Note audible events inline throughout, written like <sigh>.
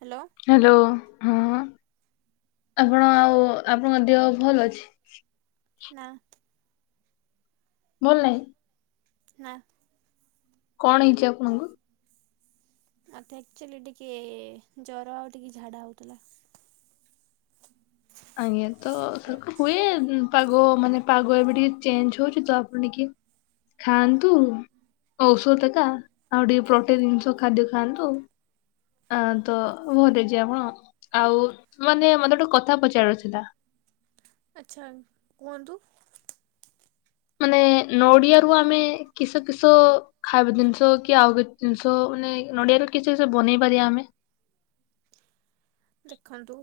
Hello. Hello, ହଁ, ଆପଣ ଆଉ ଆପଣଙ୍କ ଦେହ ଭଲ ଅଛି? ନା। ଭଲ ନାହିଁ? ନା। କଣ ହେଇଛି ଆପଣଙ୍କୁ? ମତେ ଆକ୍ଚୁଆଲି ଟିକେ ଜର ଆଉ ଟିକେ ଝାଡା ହଉଥିଲା। ଆଜ୍ଞା, ତ ହୁଏ ପାଗ ମାନେ ପାଗ ଏବେ ଟିକେ ଚେଞ୍ଜ୍ ହଉଛି ତ ଆପଣ ଟିକେ ଖାଆନ୍ତୁ, ଔଷଧ ଏକା ଆଉ ଟିକେ ପ୍ରୋଟିନ୍ ଜିନିଷ ଖାଦ୍ୟ ଖାଆନ୍ତୁ। ଆଁ ତ ଭଲ ହେଇଯିବେ ଆପଣ, ଆଉ ମାନେ ମତେ ଗୋଟେ କଥା ପଚାରାର ଥିଲା। ଆଚ୍ଛା, କୁହନ୍ତୁ। ମାନେ ନଡିଆରୁ ଆମେ କିସ କିସ ଖାଇବା ଜିନିଷ କି ଆଉ କିଛି ଜିନିଷ ମାନେ ନଡିଆରେ କିସ କିସ ବନେଇ ପାରିବା ଆମେ? ଦେଖନ୍ତୁ,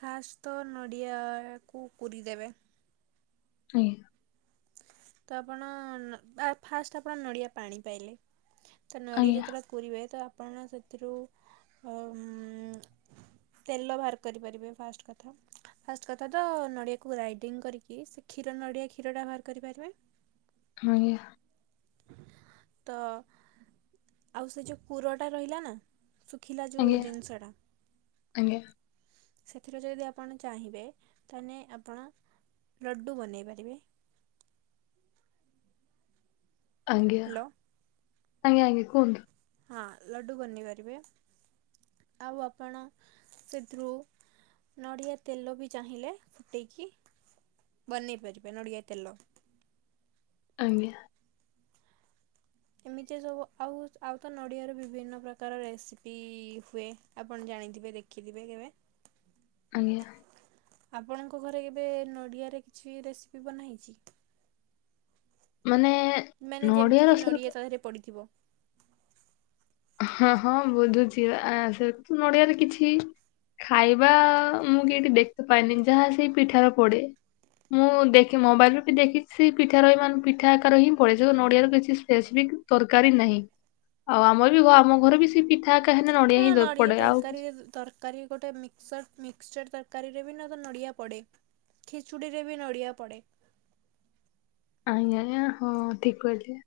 ଫାଷ୍ଟ୍ ତ ନଡ଼ିଆକୁ କୁରି ଦେବେ। ଆଜ୍ଞା। ତ ଆପଣ-ଅ-ଅ ଫାଷ୍ଟ୍ ଆପଣ ନଡ଼ିଆ ପାଣି ପାଇଲେ, ତ ନଡ଼ିଆ ଆଜ୍ଞା ଯେତେବେଳେ କୋରିବେ ତ ଆପଣ ସେଥିରୁ ଅ ଉଁ-ଉଁ-ଉଁ ତେଲ ବାହାର କରିପାରିବେ ଫାଷ୍ଟ୍ କଥା। ଫାଷ୍ଟ୍ କଥା ତ ନଡ଼ିଆକୁ ଗ୍ରାଇଡିଙ୍ଗ୍ କରିକି ସେ କ୍ଷୀର ନଡ଼ିଆ କ୍ଷୀରଟା ବାହାର କରିପାରିବେ। ଆଜ୍ଞା। ତ ଆଉ ସେ ଯୋଉ କୁରଟା ରହିଲା ନା ଶୁଖିଲା ଯୋଉ ଆଜ୍ଞା ଜିନିଷଟା ଆଜ୍ଞା। ସେଥିରେ ଯଦି ଆପଣ ଚାହିଁବେ ତାନେ ଆପଣ ଲଡ଼ୁ ବନେଇ ପାରିବେ। ଆଜ୍ଞା, ହ୍ୟାଲୋ ଆଜ୍ଞା ଆଜ୍ଞା କୁହନ୍ତୁ। ହଁ ଲଡ଼ୁ ବନେଇ ପାରିବେ, ଆଉ ଆପଣ ସେଥିରୁ ନଡିଆ ତେଲ ବି ଚାହିଁଲେ ଫୁଟେଇକି ବନେଇ ପାରିବେ ନଡିଆ ତେଲ। ଆଜ୍ଞା। ଏମିତି ସବୁ ଆଉ, ଆଉ ତ ନଡ଼ିଆରୁ ବିଭିନ୍ନ ପ୍ରକାର ରେସିପି-ଇ-ଇ ହୁଏ। ଆପଣ ଜାଣିଥିବେ ଦେଖିଥିବେ କେବେ? ଆଜ୍ଞା। ଆପଣଙ୍କ ଘରେ କେବେ ନଡ଼ିଆରେ କିଛି ରେସିପି ବନାହେଇଛି? ମାନେ-ଏ-ଏ ମାନେ ଯେମିତିକି ନଡ଼ିଆ ତାଦେହେରେ ପଡ଼ିଥିବ। ହଁ ହଁ, ବୁଝୁଛି ପା ଆ ସେ ନଡିଆରେ କିଛି ଖାଇବା ମୁଁ କେଇଠି ଦେଖତେ ପାଇନି ଯାହା ସେଇ ପିଠାରେ ପଡେ। ମୁଁ ଦେଖି ମୋବାଇଲରେ ବି ଦେଖିଛି ପିଠା ରଇ ମାନେ ପିଠା ଆକାରେ ହିଁ ପଡେ ସେ ନଡ଼ିଆର କିଛି ସ୍ପେସିଫିକ୍ ତରକାରୀ ନାହିଁ, ଆଉ ଆମର ବି ଘ ଆମ ଘରେ ବି ସେ ପିଠ୍ <unintelligible> ହଁ ନଡ଼ିଆ ତରକାରୀ ତରକାରୀ ବି ଗୋଟେ ମି ସର୍ଟ ମିକ୍ସଚର ତରକାରୀରେ ବି ନ ତ ନଡ଼ିଆ ପଡ଼େ, ଖିଚୁଡ଼ିରେ ବି ନଡ଼ିଆ ପଡ଼େ। ଆଜ୍ଞା ଆଜ୍ଞା, ହଁ ଠିକ୍ କହିଲେ।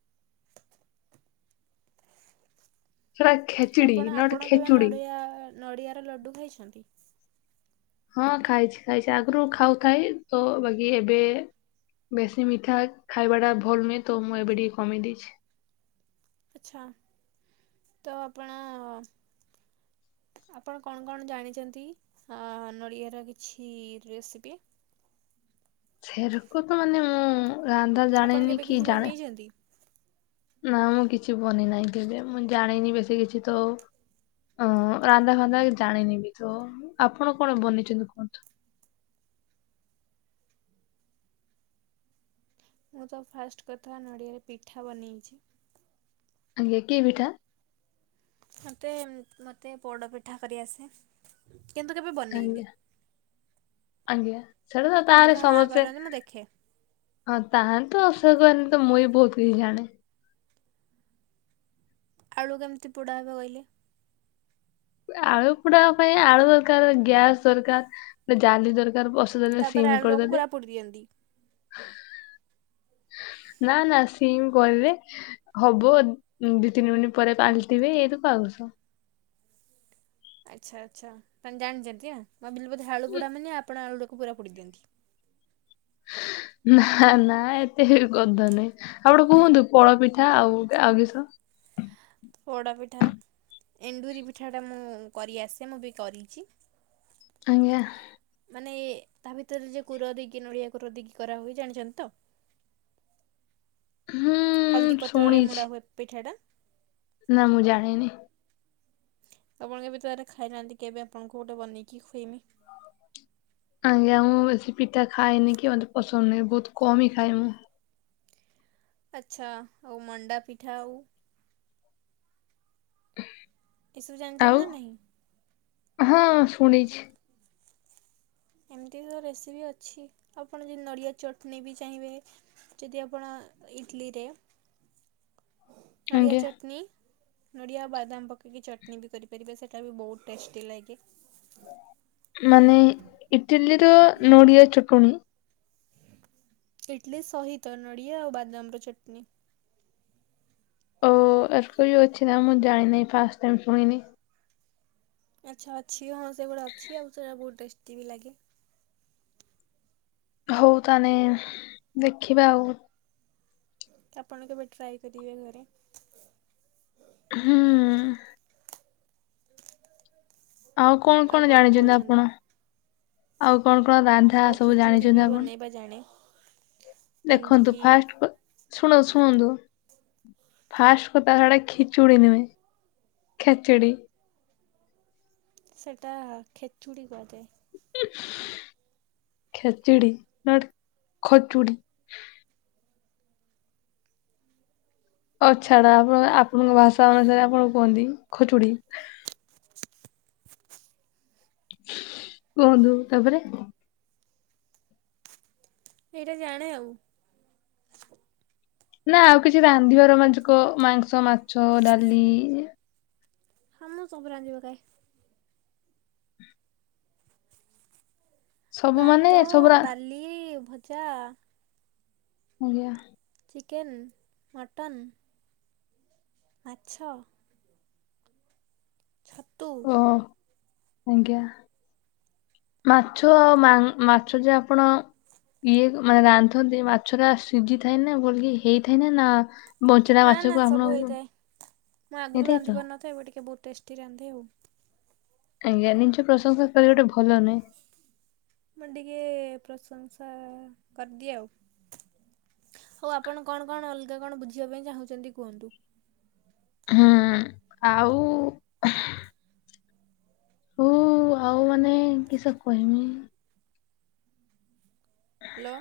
ସେଟା ତ ଖେଚିଡି ଆପଣ, ନଟ ଆପଣ କେବେ ଖେଚୁଡି ନଡ଼ିଆ-ଆ ନଡ଼ିଆର ଲଡ଼ୁ ଖାଇଛନ୍ତି? ହଁ ଖାଇଛି ଖାଇଛି ଆଗରୁ ଖାଉଥାଇ ତ ବାକି ଏବେ ବେଶୀ ମିଠା ଖାଇବାଟା ଭଲ ନୁହେଁ ତ ମୁଁ ଏବେ ଟିକେ କମେଇ ଦେଇଛି। ଆଛା ତ ଆପଣ ଆପଣ କଣ କଣ ଜାଣିଛନ୍ତି ଆଁ ନଡ଼ିଆର କିଛି ରେସିପି। ସେରକୁ ତ ମାନେ ମୁଁ ରାନ୍ଧା ଆପଣ ଜାଣେନି କେବେ କି କିଛି ଜାଣେ। ବନେଇଛନ୍ତି? ନା ମୁଁ କିଛି ବନି ନାହିଁ କେବେ ମୁଁ ଜାଣିନି ବେଶୀ କିଛି ତ ଓ ରାନ୍ଧା ଫାନ୍ଧା ଜାଣିନି ବି ତ ଆପଣ କଣ ବନେଇଛନ୍ତି କୁହନ୍ତୁ। ମୁଁ ତ ଫାଷ୍ଟ କଥା ନଡ଼ିଆରେ ପିଠା ବନେଇଛି। ଆଜ୍ଞା କି ପିଠା? ମୋତେ ମୋତେ ପୋଡ଼ପିଠା କରିଆସେ। କିନ୍ତୁ କେବେ ବ ଆଜ୍ଞା ଆଜ୍ଞା ସେଟା ତ ଖାଲି ତାର ମୋ ମାଆ ସମସ୍ତେ କରନ୍ତି ମୁଁ ଦେଖେ ହଁ ତାହାଲେତ <unintelligible> କରନି ତ ମୁଁ ବି ବହୁତ କିଛି ଜାଣେ। ଆଳୁ କେମିତି ପୋଡ଼ା ହେବ କହିଲେ? ଆଳୁ ପୁଡା ପାଇଁ ଆଳୁ ଦରକାର ଗ୍ୟାସ୍ ଦରକାର ଗୋଟେ ଜାଲି ଦରକାର। ବସେଇଦେଲେ ତାପରେ ସିମ୍ ଆଳୁ ଟାକୁ କରିଦେଲେ ପୁରା ପୋଡ଼ି ଦିଅନ୍ତି। ନା ନା ସିମ୍ କରଲେ। ହବ ଦି ତିନି ମିନିଟ୍ ପରେ ପାଲିଟିବି ଏଇ ତ ପାଉସ। ଆଚ୍ଛା ଆଚ୍ଛା ତାଲେ ଜାଣିଛନ୍ତି ମୁଁ ଭାବିଲି ବୋଧେ ଆଳୁ ପୋଡ଼ା ମାନ ଆପଣ ଆଳୁଟାକୁ ପୁରା ପୋଡ଼ି ଦିଅନ୍ତି। ନା ନା ଏତେ ବି ଗଧନୁହେ। ଆଉ ଗୋଟେ କୁହନ୍ତୁ ପୋଳପିଠା ଆଉ ଆଉ କିସ। ପୋଡ଼ାପିଠା ଏଣ୍ଡୁରି ପିଠାଟା ମୁଁ କରିଆସେ ମୁଁ ବି କରିଚି। ଆଜ୍ଞା ମାନେ ତା ଭିତରେ ଯେ କୂୁର ଦେଇକି ନଡ଼ିଆ କୂର ଦେଇକି କରାହୁଏ ଜାଣିଛନ୍ତି ତ। ହୁଁ ହଳଦୀ ପତ୍ରରେ ଶୁଣିଛି ମୋଡ଼ା ହୁଏ ପିଠାଟା। ନା ମୁଁ ଜାଣିନି। ଆପଣ କେବେ ତାରେ ଖାଇନାହାନ୍ତି କେବେ ଆପଣଙ୍କୁ ଗୋଟେ ବନେଇକି ଖୁଇନି। ଆଜ୍ଞା ମୁଁ ବେଶୀ ପିଠା ଖାଏନି କି ମୋତେ ପସନ୍ଦ ନୁହେଁ। ବହୁତ କମ ହି ଖାଏ ମୁଁ। ଆଛା ଆଉ ମଣ୍ଡା ପିଠା ଆଉ ଏସବୁ ଆଉ ଜାଣିଛନ୍ତି ନା ନାହିଁଁ? ହଁ ଶୁଣିଛି। ଏମିତି ବି ରେସିପି ଅଛି ଆପଣ ଯଦି ନଡ଼ିଆ ଚଟନୀ ବି ଚାହିଁବେ ଯଦି ଆପଣ ଇଟିଲିରେ ନଡ଼ିଆ ଆଜ୍ଞା ଚଟନୀ ନଡ଼ିଆ ଆଉ ବାଦାମ ପକେଇକି ଚଟନୀ ବି କରିପାରିବେ ସେଇଟା ବି ବହୁତ ଟେଷ୍ଟି ଲାଗେ। ମାନେ ଇଟିଲୀର ନଡ଼ିଆ ଚଟଣି। ଇଟଲି ସହିତ ନଡ଼ିଆ ଆଉ ବାଦାମର ଚଟନୀ। ଓ ଆରକୋଇ ବି ଅଛି ନା ମୁଁ ଜାଣିନି ଫାଷ୍ଟ ଟାଇମ୍ ଶୁଣିନି। ଆଚ୍ଛା ଅଛି ହଁ ସେଗୁଡା ଅଛି ଆଉ ସେଟା ବହୁତ ଟେଷ୍ଟି ବି ଲାଗେ। ହଉ ତାନେ ଦେଖିବା ଆଉ ଆପଣ କେବେ ଟ୍ରାଏ କରିବେ ଘରେ। ହୁଁ। ଆଉ କଣ କଣ ଜାଣିଛନ୍ତି ଆପଣ? ଆଉ କଣ କଣ ରାନ୍ଧା ଆଉ ସବୁ ଖିଚୁଡ଼ି ବି ଜାଣିଛନ୍ତି ଆପଣ? ବନେଇବା ଜାଣେ ଦେଖନ୍ତୁ ଯେମିତିକି ଫାଷ୍ଟ ଶୁଣ ଶୁଣନ୍ତୁ। ଫାଷ୍ଟ କଥା ହେଡା ଖିଚୁଡ଼ି ନୁହେଁ ଖେଚେଡି। ସେଇଟା ଖେଚୁଡ଼ି କୁହାଯାଏ। ଖେଚିଡି ନଟ ଖଚୁଡ଼ି। ହଉ ଛାଡ ଆପଣ ଆପଣଙ୍କ ଭାଷା ଅନୁସାରେ ଆପଣ କୁହନ୍ତି ଖଚୁଡି। କୁହନ୍ତୁ ତାପରେ। ଏଇଟା ଜାଣେ ଆଉ। ନା ଆଉ କିଛି ରାନ୍ଧିବ ରୋମାଞ୍ଚିକ ମାଂସ ମାଛ ଡାଲି ହଁ ମୁଁ ସବୁ ରାନ୍ଧି ପକାଏ। ସବୁ ମାନେ ଭାତ ସବୁ ରା ଡାଲି ଏ ଭଜା। ଆଜ୍ଞା। ଚିକେନ୍ ମଟନ୍ ମାଛ। ଛତୁ ଓ ଆଜ୍ଞା। ମାଛ ଅ ମା ମାଛ ଯେ ଆପଣ ଇଏ କ ମାନେ ରାନ୍ଧନ୍ତି ମାଛରା ସିଝି ଥାଏ ନା ଭଲିକ ହେଇଥାଏ ନା ନା ବଞ୍ଚେରା ନା ନା ମାଛକୁ ସବୁ ଆପଣଙ୍କୁ ହୋଇଥାଏ ମୁଁ ଆଗରୁ ହେଇଥାଏ ରାନ୍ଧି ତ ପାରିନଥାଏ ଏବେ ଟିକେ ବହୁତ ଟେଷ୍ଟି ରାନ୍ଧେ ଆଉ। ଆଜ୍ଞା ନିଜ ପ୍ରଶଂସା କରିବାଟା ଭଲ ନୁହେଁ। ମୁଁ ଟିକେ ପ୍ରଶଂସା କରିଦିଏ ଆଉ। ହଉ ଆପଣ କଣ କଣ ଅଲଗା କଣ ବୁଝିବା ପାଇଁ ଚାହୁଁଛନ୍ତି କୁହନ୍ତୁ। ହୁଁ ଆଉ ହଉ ଆଉ ମାନେ କିସ କହିମି। ହାଲୋ।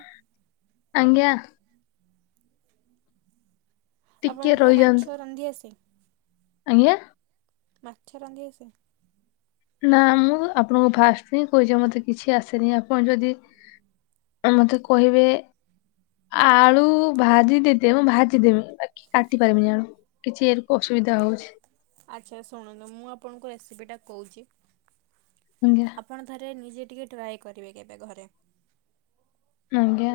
ଆଜ୍ଞା। ଟିକେ ଆପଣଙ୍କୁ ରହିଯାଆନ୍ତୁ ମାଛ ରାନ୍ଧି ଆସେ। ଆଜ୍ଞା। ମାଛ ରାନ୍ଧି ଆସେ। ନା ମୁଁ ଆପଣଙ୍କୁ ଫାଷ୍ଟ ହିଁ କହିଛି ମତେ କିଛି ଆସେନି ଆପଣ ଯଦି ଏ ମତେ କହିବେ ଆଳୁ ଭାଜି ଦେଇଦ ମୁଁ ଭାଜିଦେବି କି କାଟି ପାରିବିନି ଆଳୁ। କିଛି ଏର କୁ ଅସୁବିଧା ହଉଛି। ଆଚ୍ଛା ଶୁଣନ୍ତୁ ମୁଁ ଆପଣଙ୍କୁ ରେସିପିଟା କହୁଛି। ଆଜ୍ଞା। ଆପଣ ଥରେ ନିଜେ ଟିକେ ଟ୍ରାଏ କରିବେ କେବେ ଘରେ। ଆଜ୍ଞା।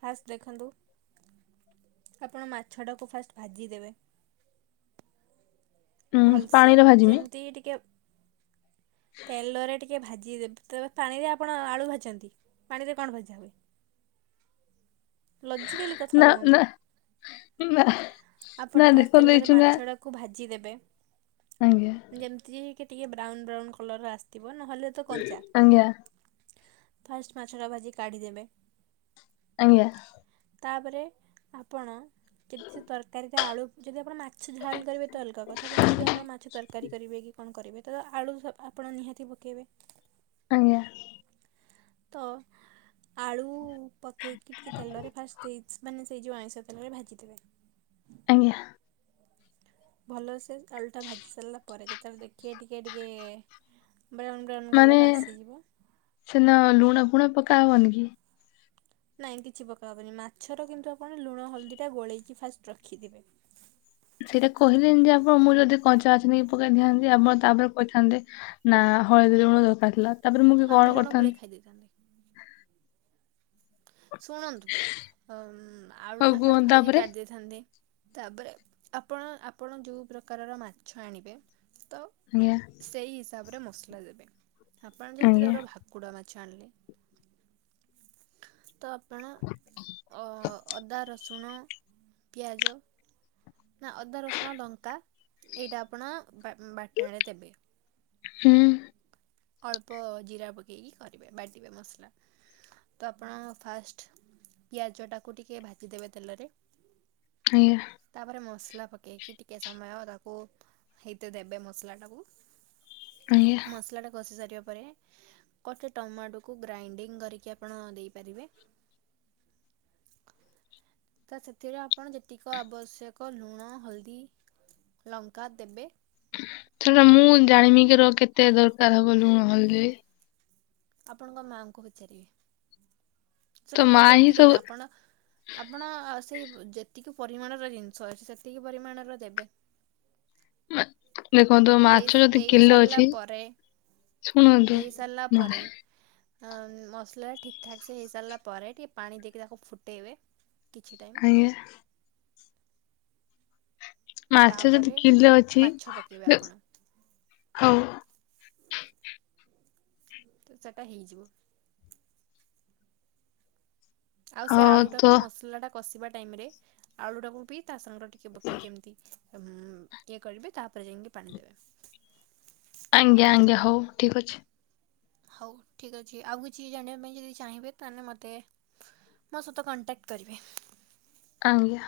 ଫାଷ୍ଟ ଦେଖନ୍ତୁ ଆପଣ ମାଛ ଟାକୁ ଫାଷ୍ଟ ଭାଜି ଦେବେ। ଉଁ <inaudible> ଭଲସେ ପାଣିରେ ଭାଜିମି ଯେମିତି ଟିକେ ତେଲରେ ଟିକେ କେ ଭାଜିଦେବେ ତ ପାଣିରେ ଆପଣ ଆଳୁ ଭାଜନ୍ତି ପାଣିରେ କଣ ଭଜା ହୁଏ। ଲଜିକାଲି କଥା ନା ନା ହୁହନ୍ତୁ। ନା ନା ଆପଣ ଫାଷ୍ଟ ଦେଖନ୍ତୁ ଏଇ ତେଲରେ ଚୁଙ୍ଗା ମାଛଟାକୁ ଭାଜି ଦେବେ। ଆଜ୍ଞା। ଯେମିତି କି ଟିକେ ବ୍ରାଉନ ବ୍ରାଉନ କଲର ଆସିଥିବ ନହେଲେ ତ କଞ୍ଚା। ଆଜ୍ଞା ଫାଷ୍ଟ ମାଛଟା ଭାଜି କାଢ଼ିଦେବେ। ଆଜ୍ଞା। ତାପରେ ଆପଣ କିଛି ତରକାରୀ ଟା ଆଳୁ ଯଦି ଆପଣ ମାଛ ଝାଲ୍ କରିବେ ତ ଅଲଗା କଥା କିନ୍ତୁ ଯଦି ଆପଣ ମାଛ ତରକାରୀ କରିବେ କି କଣ କରିବେ ତ ଆଳୁ ସ ଆପଣ ନିହାତି ପକେଇବେ। ଆଜ୍ଞା। ତ ଆଳୁ ପକେଇକି ଟିକେ ତେଲରେ ଫାଷ୍ଟ ଦେଇ ଚି ମାନେ ସେଇ ଯୋଉ ଆଇଁଷ ତେଳରେ ଭାଜିଦେବେ। ଆଜ୍ଞା। ଭଲସେ ଆଳୁଟା ଭାଜି ସାରିଲା ପରେ ଯେତେବେଳେ ଦେଖିବେ ଟିକେ ଟିକେ ବ୍ରାଉନ୍ ବ୍ରାଉନ୍ ମାନେ କଲର୍ ଆସିଯିବ ସେନା ଲୁଣ ଫୁଣ ପକା ହବନି କି। ନାଇଁ କିଛି ପକା ହବନି ମାଛର କିନ୍ତୁ ଆପଣ ଲୁଣ ହଳଦୀ ଟା ଗୋଳେଇକି ଫାଷ୍ଟ ରଖିଥିବେ। ସେଇଟା କହିଲେନ ଯେ ଆପଣ ମୁଁ ଯଦି କଞ୍ଚା <unintelligible> ପକେଇଥାିଆନ୍ତି ଆପଣ ତାପରେ କହିଥାନ୍ତେ। ନା ହଳଦୀ ଲୁଣ ଦରକାର ଥିଲା ତାପରେ ମୁଁ କି କଣ କରିଥାନ୍ତି। ଖାଇଦଥାନ୍ତି। ଶୁଣନ୍ତୁ ଆଳୁ ହଉ ଟା ଫାଷ୍ଟ କୁହନ୍ତୁ ଭାଜି ତାପରେ କାଢିଦେଇ ଥାନ୍ତେ ତାପରେ ଆପଣ ଆପଣ ଯେଉଁ ପ୍ରକାରର ମାଛ ଆଣିବେ ତ ଆଜ୍ଞା। ସେଇ ହିସାବରେ ମସଲା ଦେବେ। ଆପଣ ଯଦି ଆଜ୍ଞା ଧର ଭାକୁଡ଼ା ମାଛ ଆଣିଲେ। ତ ଆପଣ ଅଦା ରସୁଣ ପିଆଜ ନା ଅଦା ରସୁଣ ଲଙ୍କା ଏଇଟା ଆପଣ ବାଟଣରେ ଦେବେ। ହୁଁ। ଅଳ୍ପ ଜିରା ପକେଇକି କରିବେ ବାଟିବେ ମସଲା। ତ ଆପଣ ଫାଷ୍ଟ ପିଆଜଟାକୁ ଟିକେ ଭାଜିଦେବେ ତେଲରେ ଆଜ୍ଞା। ତାପରେ ମସଲା ପକେଇକି ଟିକେ ସମୟ ତାକୁ ହେଇତେ ଦଡବେ ମସଲା ଟାକୁ। ଆଜ୍ଞା। ମସଲାଟା କଷି ସାରିବା ପରେ କଟା ଟମାଟୋକୁ ଗ୍ରାଇଣ୍ଡିଙ୍ଗ କରିକି ଆପଣ ଦେଇପାରିବେ। ତା ସେଥିରେ ଆପଣ ଯେତିକି ଆବଶ୍ୟକ ଲୁଣ ହଳଦୀ ଲଙ୍କା ଦେବେ। ସେଟା ମୁଁ ଜାଣିବି କିିର କେତେ ଦରକାର ହବ ଲୁହଦି। ଆପଣଙ୍କ ମାଆଙ୍କୁ ପଚାରିବେ। ତ ସେଇଟା ମୁଁ ମା ହିଁ କେମିତି କହିବି ସବୁ ଆପଣ ଆପଣ ସେଇ ଯେତିକି ପରିମାଣର ଜିନିଷ ଅ ସେତିକି ପରିମାଣର ଦେବେ। ମା- ଦେଖନ୍ତୁ ମାଛ ଯଦି ଦେଇ କିଲୋ ସାରିଲା ଅଛି ପରେ ଶୁଣନ୍ତୁ ଦେଇସାରଲା ମା ପରେ ମସଲାଟା ଠିକ୍ ଠାକ୍ ସେ ହେଇସାରିଲା ପରେ ଟିକେ ପାଣି ଦେଇକି ତାକୁ ଫୁଟାଇବେ କିଛି ଟାଇମ୍ <unintelligible> ମାଛ ଯଦି ତାପରେ କିଲେ ଅଛି ମାଛ ପକେଇବେ ଆପଣ <unintelligible> ହଉ ତ ଚାଟା ହେଇଯିବ। ଆଉ ସେ ହଉ ଆଳୁ ତ ଟାକୁ ମସଲା ଟା କଷିବା ଟାଇମ୍ ରେ,, ଆଳୁ ଟାକୁ ବି ତା ସାଙ୍ଗରେ ଟିକ୍- କେ ପକେଇକି କେମିତି ଉଁ ଇଏ କରିବେ ତାପରେ ଯାଇଁକି ପାଣି ଦେବେ। ଆଂଜ୍ଞା ଆଂଜ୍ଞା ହଉ ଠିକ ଅଛି। ହଉ ଠିକ ଅଛି। ଆଉ କିଛି ଜାଣିବା ପାଇଁ ଯଦି ଚାହିଁବେ ତାହେଲେଁ ମୋତେ- ମୋ ସତ କଣ୍ଟାକ୍ଟ୍ କରିବେ। ଆଜ୍ଞା।